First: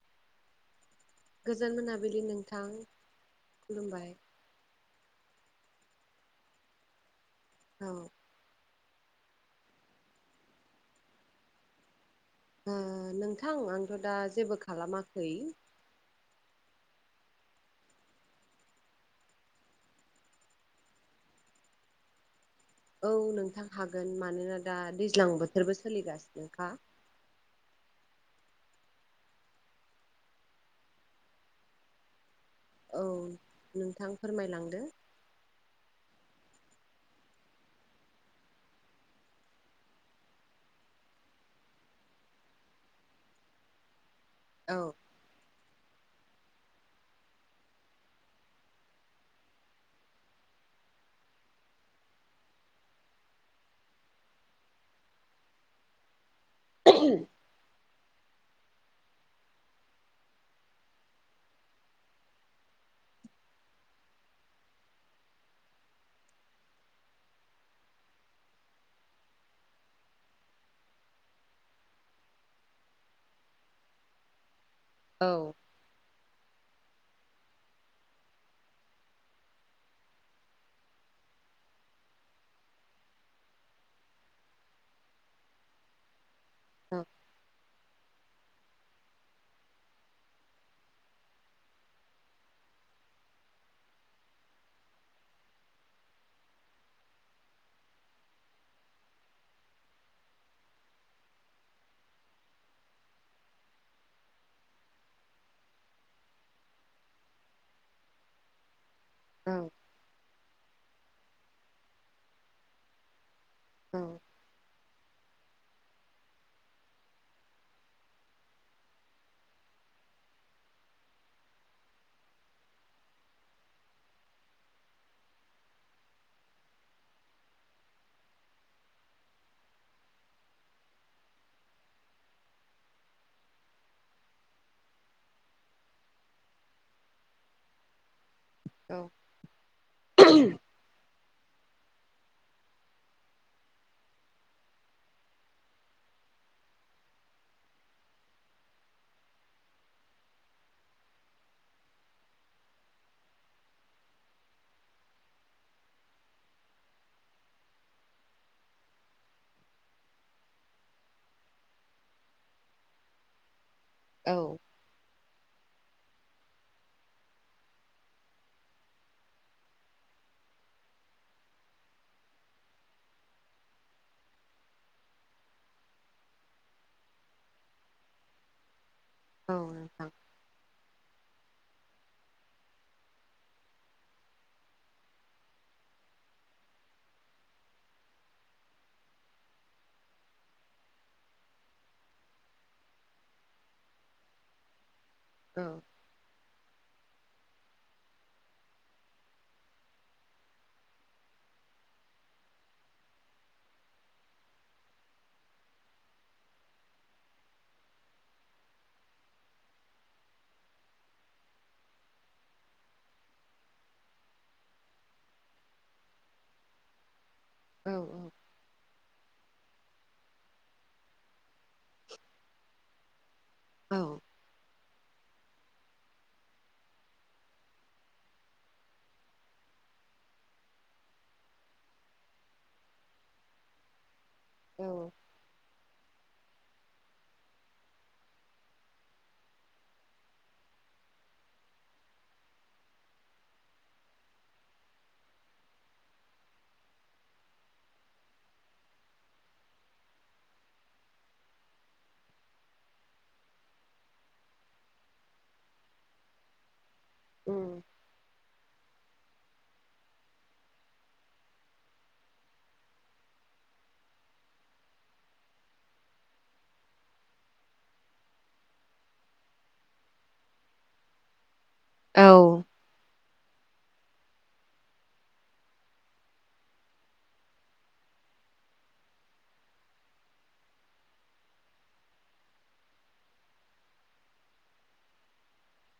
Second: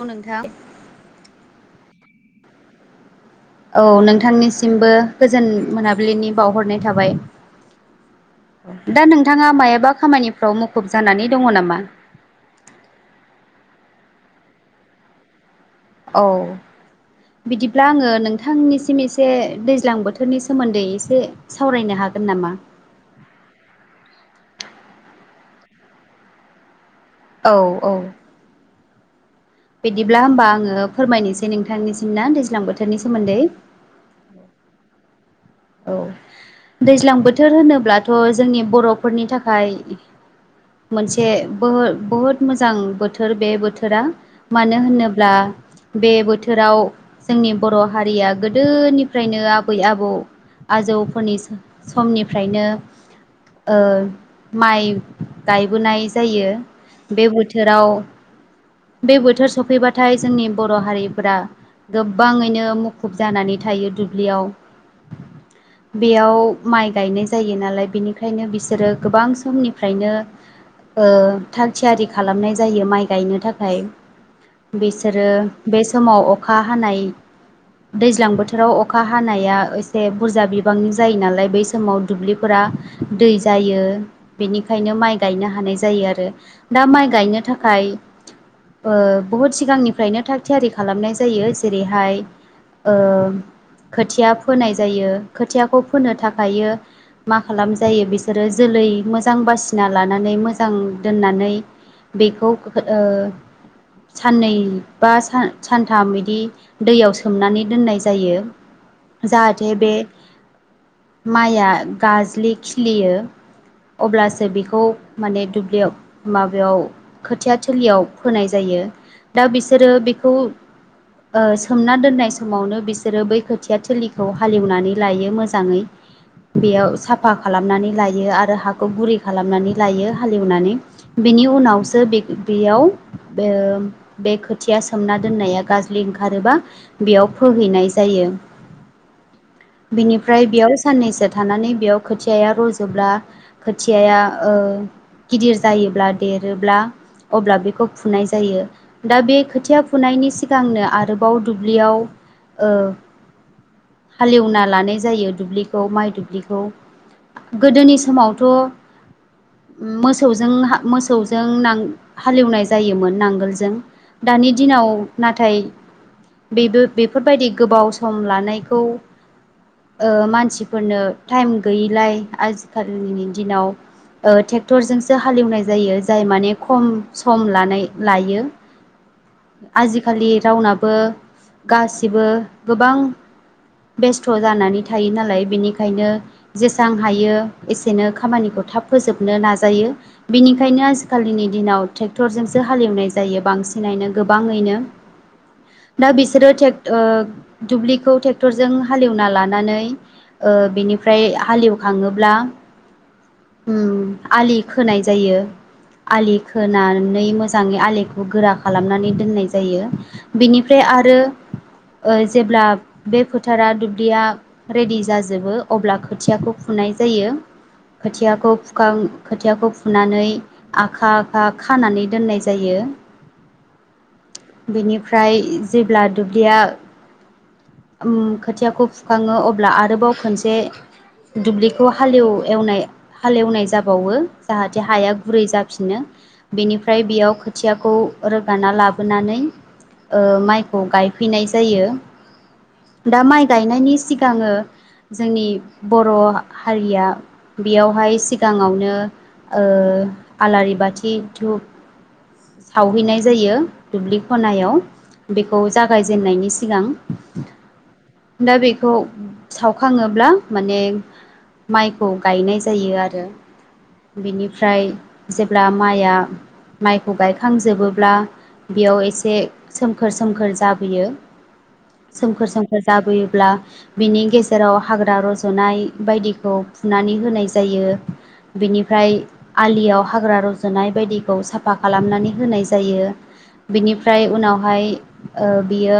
औ नोंथां गोजोन मोनाबिलि नोंथां औ खुलुमबाय नोंथांनिसिमबो गोजोन मोनाबिलिनि बावहरनाय थाबाय। औ दा नोंथाङा मायाबा खामानिफ्राव मुखुब जानानै दङ नामा? ओ नोंथां आंथ' दा जेबो खालामाखै। औ बिदिब्ला आङो नोंथांनिसिम एसे दैज्लां बोथोरनि सोमोन्दै एसे सावरायनो हागोन नामा? औ नोंथां हागोन मानोना दा दैज्लां बोथोरबो सोलिगासिनोखा। औ औ बिदिब्ला होमबा आङो फोरमायनोसै नोंथांनिसिम ना? दैज्लां बोथोरनि औ सोमोन्दै नोंथां फोरमायलांदो औ दैज्लां बोथोर होनोब्लाथ' जोंनि बर'फोरनि थाखाय मोनसे बहु बहुद मोजां बोथोर बे बोथोरा मानो औ होनोब्ला बे बोथोराव जोंनि बर' हारिया गोदोनिफ्रायनो आबै आबौ आजौफोरनि समनिफ्रायनो माइ गायबोनाय जायो। बे बोथोराव [inaudible] बे बोथोर सफैबाथाय जोंनि बर' हारिफोरा गोबाङैनो मुखुब जानानै थायो। बे दुब्लियाव बेयाव माइ गायनाय जायो नालाय बेनिखायनो बिसोरो गोबां समनिफ्रायनो ओ थाग थियारि खालामनाय जायो माइ गायनो थाखाय औ बिसोरो बे समाव अखा हानाय दैज्लां बोथोराव अखा हानाया एसे बुरजा बिबांनि जायो नालाय बै समाव दुब्लिफोरा दै जायो। बेनिखायनो माइ गायनो हानाय जायो आरो। दा औ माइ गायनो थाखाय बुहुद सिगांनिफ्रायनो थाग थियारि खालामनाय जायो। जेरैहाय खोथिया फोनाय जायो खोथियाखौ फोनो थाखाय मा खालाम जायो बिसोरो जोलै मोजां बासिना लानानै मोजां दोननानै। बेखौ साननै बा सानथाम इदि दैयाव सोमनानै दोननाय जायो। [unintelligible] औ जाथे बे माइआ गाजलि खिलियो। औ अब्लासो बेखौ माने दुब्लियाव माबायाव खोथिया थोलियाव फोनाय जायो। दा बिसोरो बेखौ सोमना दोननाय समावनो बिसोरो बै खोथिया थोलि। खौ हालेवनानै लायो मोजाङै। बेयाव साफा खालामनानै लायो आरो हाखौ गुरै खालामनानै लायो हालेवनानै बे। बेनि उनावसो बेयाव बे खोथिया सोमना दोननाया गाज्लि ओंखारो। एबा बेयाव फोहैनाय जायो। औ बिनिफ्राय बेयाव साननैसो थानानै। बेयाव खोथियाया रज'ब्ला खोथियाया गिदिर जायोब्ला देरोब्ला अब्ला बेखौ फुनाय जायो दा बे खोथिया फुनायनि सिगांनो आरोबाव दुब्लियाव। हालेवना लानाय जायो दुब्लिखौ माइ दुब्लिखौ गोदोनि समावथ'। मोसौजों मोसौजों हालेवनाय जायोमोन नांगोलजों। औ दानि दिनाव नाथाय बेबो बेफोरबायदि गोबाव सम लानाय। खौ मानसिफोरनो टाइम गैयिलाय आजिखालिनि दिनाव। ट्रेक्टरजोंसो हालेवनाय जायो जाय माने खम सम लानाय लायो। औ नोंथां आजिखालि रावनाबो गासिबो गोबां बेस्थ' जानानै थायो नालाय बेनिखायनो जेसां हायो एसेनो खामानिखौ। थाब फोजोबनो नाजायो बेनिखायनो आजिखालिनि दिनाव। बांसिनैनो गोबाङैनो औ दा बिसोरो ट्रेक्टर ओ दुब्लिखौ ट्रे ट्रेक्टरजों हालएवना लानानै बिनिफ्राय हाले एवखाङोब्ला ओम आलि खोनाय जायो। आलि खोनानै मोजाङै आलिखौ गोरा खालामनानै दोननाय जायो बेनिफ्राय आरो जेब्ला बे फोथारा दुब्लिया रेडि जाजोबो अब्ला खोथियाखौ फुनाय जायो। औ खोथियाखौ फुखां खोथियाखौ फुनानै आखा आखा खानानै दोननाय जायो। औ बेनिफ्राय जेब्ला दुब्लिया खोथियाखौ फुखाङो अब्ला आरोबाव खोनसे। दुब्लिखौ हाले एवनाय हाले एवनाय जाबावो। जाहाथे औ हाया गुरै जाफिनो। बेनिफ्राय बेयाव खोथियाखौ रोगाना लाबोनानै। माइखौ गायफैनाय जायो। दा माइ गायनायनि सिगाङो जोंनि बर' हारिया बेयावहाय सिगाङावनो। ओ आलारि बाथि धुप सावहैनाय जायो दुब्लि खनायाव। बेखौ जागायजेननायनि सिगां उम दा बिख खौ सावखाङोब्ला माने माइखौ गायनाय जायो आरो बिनिफ्राय जेब्ला माइआ माइखौ गायखांजोबोब्ला। बेयाव एसे सोमखोर सोमखोर जाबोयो। औ सोमखोर सोमखोर जाबोयोब्ला बिनि गेजेराव हाग्रा रज'नाय बायदिखौ फुनानै होनाय जायो। बिनिफ्राय आलियाव हाग्रा रजुनाय बायदिखौ साफा खालामनानै होनाय जायो। बिनिफ्राय उनावहाय बियो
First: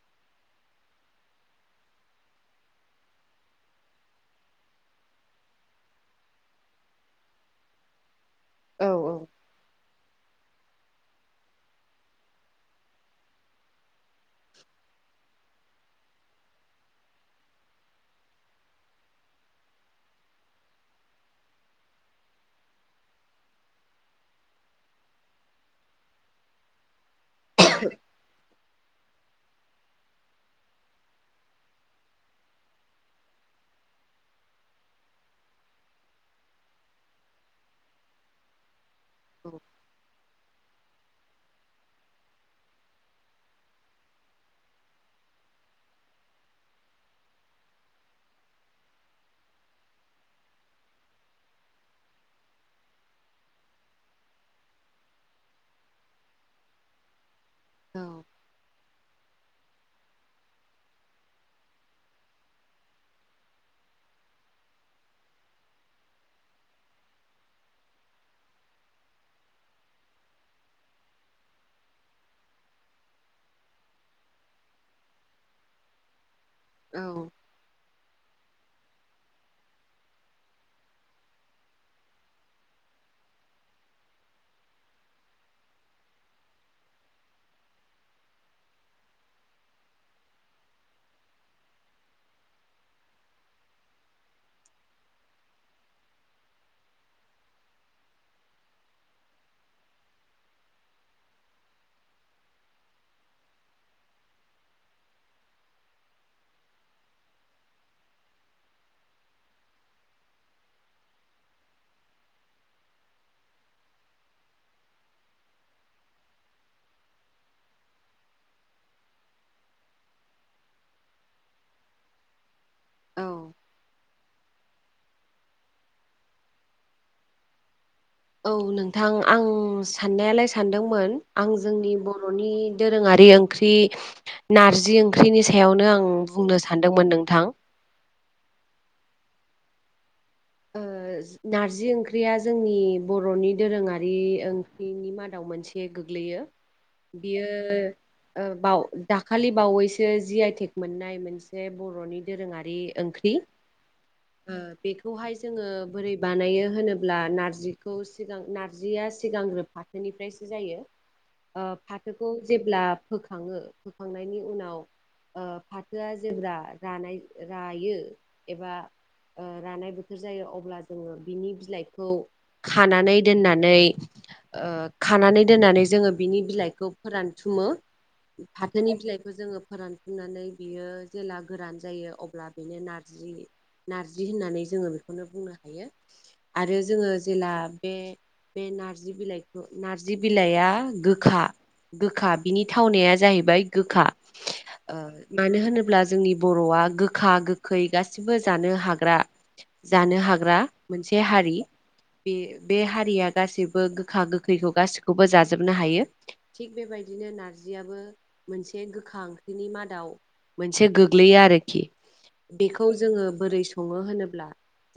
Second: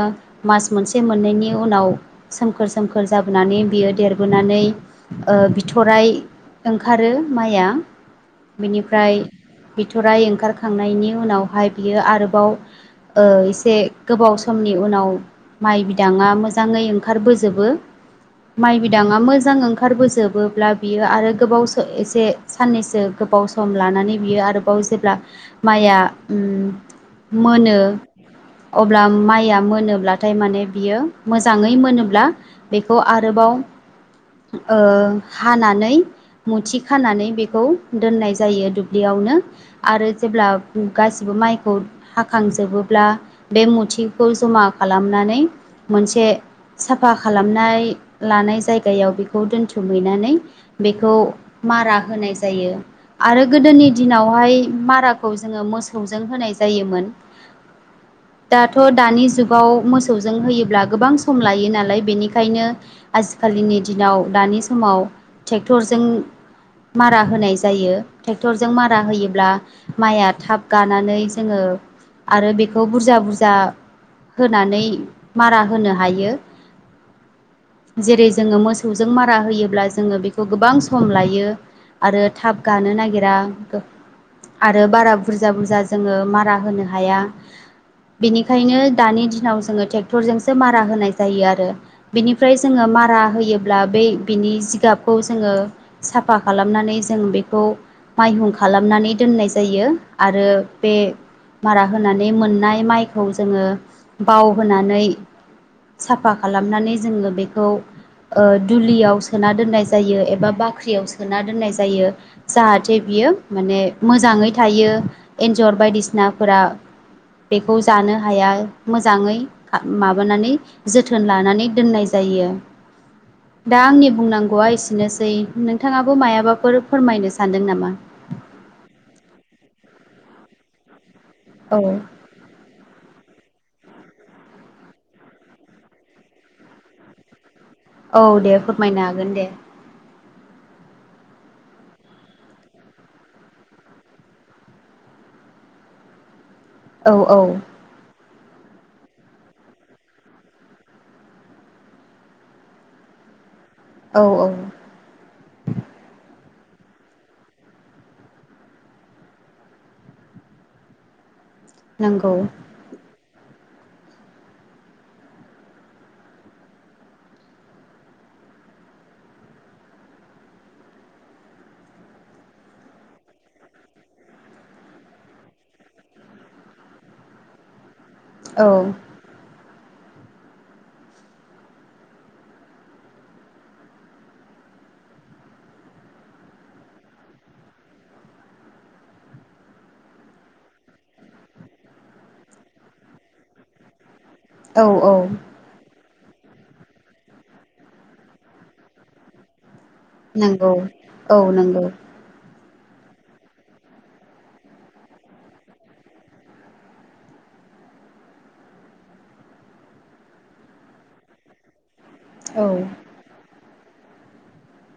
मास मोनसे मोननैनि उनाव सोमखोर सोमखोर जाबोनानै बियो देरबोनानै बिथराइ ओंखारो माइआ औ बेनिफ्राय बिथराइ ओंखारखांनायनि उनावहाय बियो आरोबाव एसे गोबाव समनि उनाव माइ बिदाङा मोजाङै ओंखारबोजोबो माइ बिदाङा मोजां ओंखारबोजोबोब्ला बियो आरो गोबाव एसे साननैसो गोबाव सम लानानै बियो आरोबाव जेब्ला माइआ ओम मोनो अब्ला माइया मोनोब्ला नाथाय माने बियो मोजाङै मोनोब्ला बेखौ आरोबाव ओ हानानै मुथि खानानै बेखौ दोननाय जायो। बेयावनो औ आरो जेब्ला गासिबो माइखौ हाखांजोबोब्ला बे मुथिखौ जमा खालामनानै मोनसे साफा खालामनाय लानाय जायग गायाव बेखौ दोनथुमहैनानै बेखौ मारा होनाय जायो आरो गोदो -नि दिनावहाय माराखौ जोङो मोसौजों होनाय जायोमोन। औ दाथ' दानि जुगाव मोसौजों होयोब्ला गोबां सम लायो नालाय बेनिखायनो आथिखालिनि दिनाव दानि समाव ट्रेक्टरजों मारा होनाय जायो ट्रेक्टरजों मारा होयोब्ला माया थाब गानानै जोङो आरो बेखौ बुरजा बुरजा होनानै मारा होनो हायो। औ जेरै जोङो मोसौजों मारा होयोब्ला जोङो बेखौ गोबां सम लायो। आरो थाब गानो नागिरा आरो बारा बुरजा बुरजा जोङो मारा होनो हाया बेनिखायनो दानि दिनाव जोङो ट्रेक्टरजोंसो मारा होनाय जायो आरो बेनिफ्राय जोङो मारा होयोब्ला बै बिनि जिगाबखौ जोङो साफा खालामनानै जों बेखौ माइहुं खालामनानै दोननाय जायो आरो बे मारा होनानै मोननाय माइखौ जोङो बाव होनानै साफा खालामनानै जोङो बेखौ ओ दुलियाव सोना दोननाय जायो एबा बाख्रियाव सोना दोननाय जायो जाहाथे बियो। यो माने मोजाङै थायो एन्जर बायदिसिनाफोरा बेखौ जानो हाया मोजाङै माबानानै जोथोन लानानै दोननाय जायो। जायो। औ दा आंनि बुंनांगौआ एसेनोसै नोंथाङाबो मायाबाफोर फोरमायनो सानदों नामा? औ नोंथां आं साननायालाय सानदोंमोन। आं औ जोंनि बर'नि दोरोङारि ओं ख्रि नारजि ओंख्रिनि सायावनो आं बुंनो सानदोंमोन नोंथां। औ दे फोरमायनो हागोन दे। ओ नारजि ओंख्रिया जोंनि बर'नि दोरोङारि ओंख्रिनि मादाव मोनसे गोग्लैयो औ औ बियो ओ बाव दाखालि बावैसो जि आइटेक मोननाय मोनसे बर'नि दोरोङारि ओंख्रि औ औ ओ बेखौहाय जोङो बोरै बानायो होनोब्ला नार्जिखौ सिगां नार्जिया सिगांग्रोब फाथोनिफ्रायसो जायो। [inaudible] ओ फाथोखौ नंगौ जेब्ला फोखाङो फोखांनायनि उनाव ओ फाथोआ जेब्ला रानाय रायो एबा ओ रानाय बोथोर जायो अब्ला जोङो बिनि बिलाइखौ खानानै दोननानै ओ खानानै दोननानै जोङो बिनि बिलाइखौ फोरानथुमो औ फाथोनि बिलाइखौ जोङो फोरानफुंनानै बियो जेला गोरान जायो अब्ला बेनो नारजि नारजि होननानै जोङो बेखौनो बुंनो हायो आरो जोङो जेला बे बे नार्जि बिलाइखौ नार्जि बिलाइआ गोखा गोखा बिनि थावनाया जाहैबाय गोखा औ ओ औ मानो होनोब्ला जोंनि बर'आ गोखा गोखै गासिबो जानो हाग्रा जा ग्रा नंगौ मोनसे औ हारि नंगौ बे बे हारिया गासैबो गोखा गोखैखौ गाैखौबो जाजोबनो हायो थिग बेबायदिनो नारजि नारजियाबो मोनसे गोखा ओंख्रिनि मादाव मोनसे गोग्लैयो आरोखि औ बेखौ जोङो बोरै सङो होनोब्ला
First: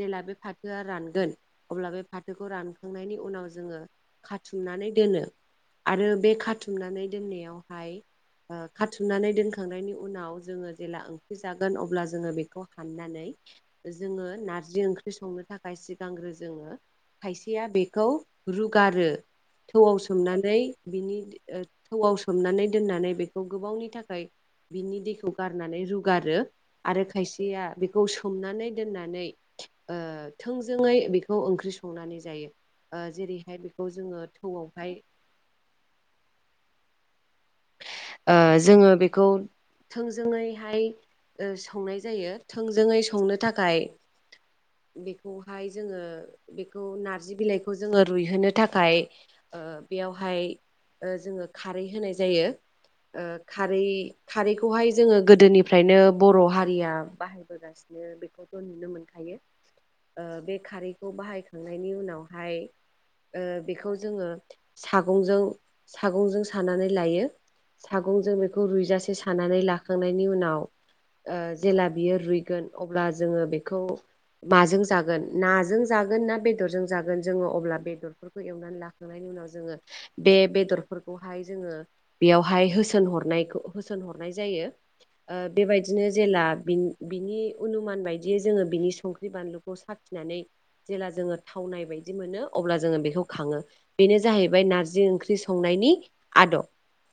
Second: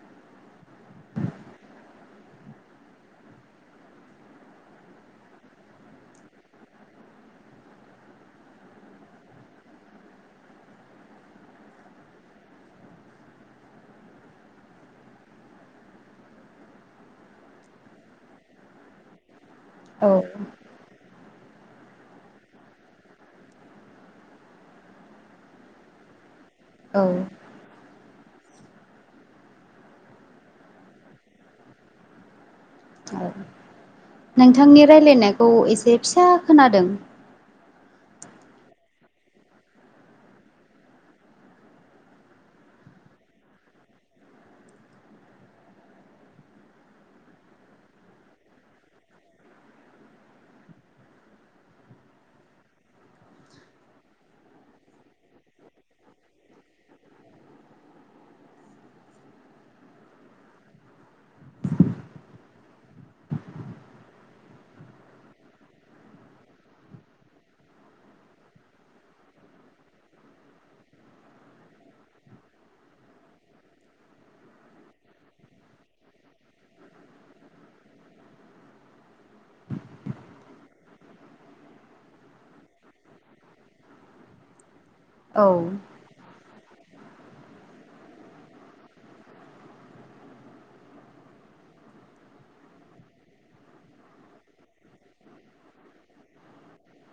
जेला बे फाथोआ रानगोन अब्ला बे फाथोखौ रानखांनायनि उनाव जोङो खाथुमनानै दोनो आरो बे खाथुमनानै दोननायावहाय ओ खाथुमनानै दोनखांनायनि उनाव जोङो जेला ओंख्रि जागोन अब्ला जोङो बेखौ हाननानै जोङो नारजि ओंख्रि ख्रि संनो थाखाय सिगांग्रो जोङो खाइसेया बेखौ रुगारो थौआव औ सोमनानै बिनि थौआव सोमनानै दोननानै बेखौ गोबावनि थाखाय बिनि दैखौ गारनानै रुगारो आरो औ खायसेया बेखौ सोमनानै दोननानै ओ थोंजोङै बेखौ ओंख्रि संनानै जायो ओ औ जेरैहाय बेखौ जोङो नोंथांनि थौआवहाय रायलायनायखौ एसे फिसा खोनादों ओ जोङो बेखौ थोंजोङैहाय ओ संनाय जायो थोंजोङै संनो थाखाय बेखौहाय जोङो बेखौ नारजि बिलाइखौ जोङो रुइहोनो थाखाय बेयावहाय जोङो खारै होनाय जायो [inaudible] ओ खारै खारैखौहाय जोङो गोदोनिफ्रायनो बर' हारिया बाहायबोगासिनो बेखौथ' नुनो मोनखायो बे खारैखौ बाहायखांनायनि उनावहाय बेखौ जोङो सागंजों सागंजों सानानै लायो सागंजों बेखौ रुइजासे सानानै लाखांनायनि उनाव जेला बियो रुइगोन अब्ला जोङो बेखौ माजों जागोन नाजों जागोन ना बेदरजों जागोन जोङो अब्ला बेदरफोरखौ एवनानै लाखांनायनि न उनाव जोङो बे बेदरफोरखौहाय जोङो बेयावहाय होसोनहरनायखौ होसोनहरनाय जायो औ बेबायदिनो जेला बिनि अनुमान बायदियै जोङो बिनि संख्रि बानलुखौ साथिनानै जेला जोङो थाव नाय बायदि मोनो अब्ला जोङो बेखौ खाङो बेनो जाहैबाय नारजि ओंख्रि संनायनि आदब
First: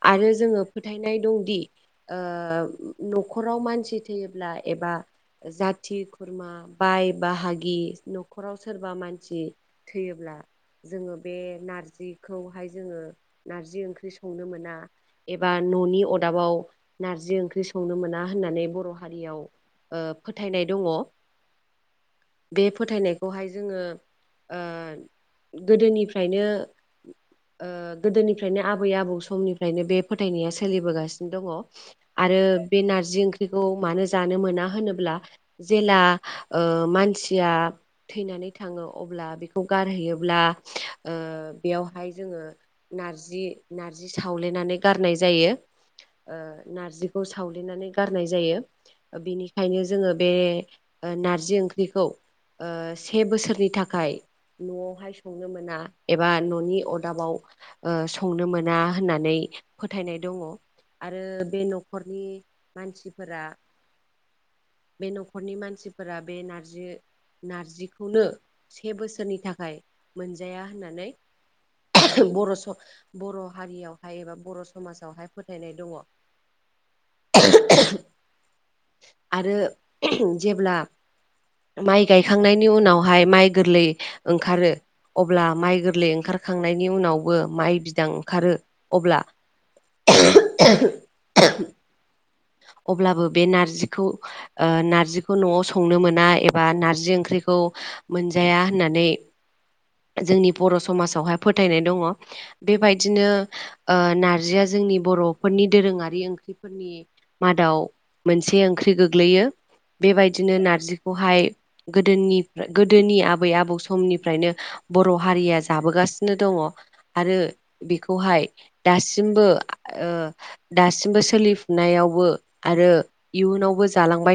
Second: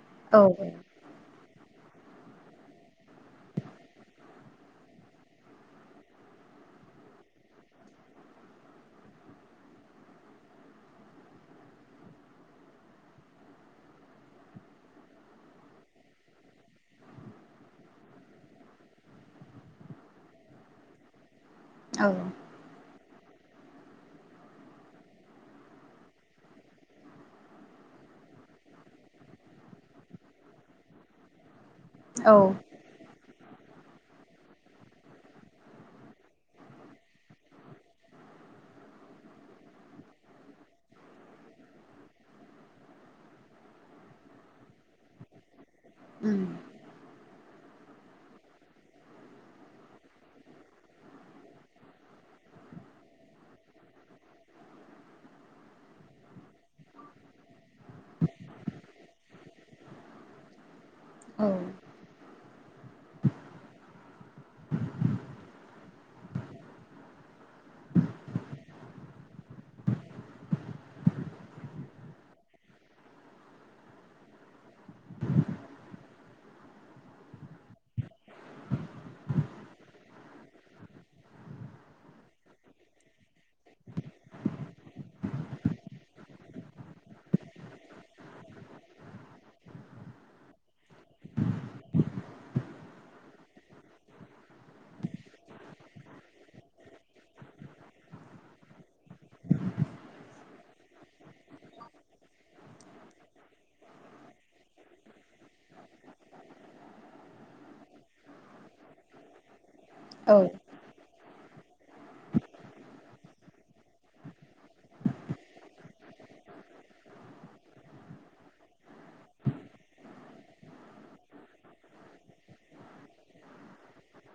आरो औ जोङो फोथायनाय दंदि न'खराव मानसि थैयोब्ला एबा जाथि खुरमा बाय बाहागि न'खराव सोरबा मानसि थैयोब्ला। जोङो बे नारजिखौहाय जोङो नारजि ओंख्रि संनो मोना। एबा न'नि अरदाबाव नारजि ओंख्रि संनो मोना होननानै बर' हारियाव फोथायनाय दङ औ बे फोथायनायखौहाय जोङो गोदोनिफ्रायनो गोदोनिफ्रायनो आबै आबौ समनिफ्राय फ्रायनो बे फोथायनाया सोलिबोगासिनो दङ औ आरो बे नारजि ओंख्रि मानो जानो मोना होनोब्ला जेला मानसिया थैनानै थैनानै थाङो अब्ला बेखौ गारहैयोब्ला ओ बेयावहाय जोङो नारजि नारजि सावलेनानै गारनाय जायो ओ नारजिखौ साव नानै गारनाय जायो बेनिखायनो जोङो बे नारजि ओंख्रिखौ से बोसोरनि थाखाय न'आवहाय संनो मोना एबा न'नि अरदाबाव संनो मोना। होननानै फोथायनाय दङ। आरो बे औ न'खरनि मानसिफोरा। बे न'खरनि मानसिफोरा बे नारजि। नारजिखौनो से बोसोरनि थाखाय मोनजाया होननानै बर' बर' हारियावहाय एबा बर' समाजावहाय फोथायनाय दङ। [inaudible] आरो जेब्ला माइ गायखांनायनि उनावहाय माइ गोरलै ओंखारो। अब्ला माइ गोरलै ओंखारखांनायनि उनावबो माइ बिदां ओंखारो अब्ला। [inaudible] अब्लाबो बे नारजिखौ नारजिखौ न'आव संनो मोना एबा नारजि ओंख्रि। मोनजाया होननानै। जोंनि बर' समाजावहाय फोथायनाय दङ बेबायदिनो। नारजिया जोंनि बर'फोरनि दोरोङारि ओंख्रिफोरनि। आव मोनसे ओंख्रि गोग्लैयो। औ बेबायदिनो नारजिखौहाय गोदोनि गोदोनि आ। आबै आबौ समनिफ्रायनो बर' हारिया जाबोगासिनो दङ आरो बेखौहाय दासिमबो सोलिफुनायाव आरो इयुनावबो जालांबाय थायो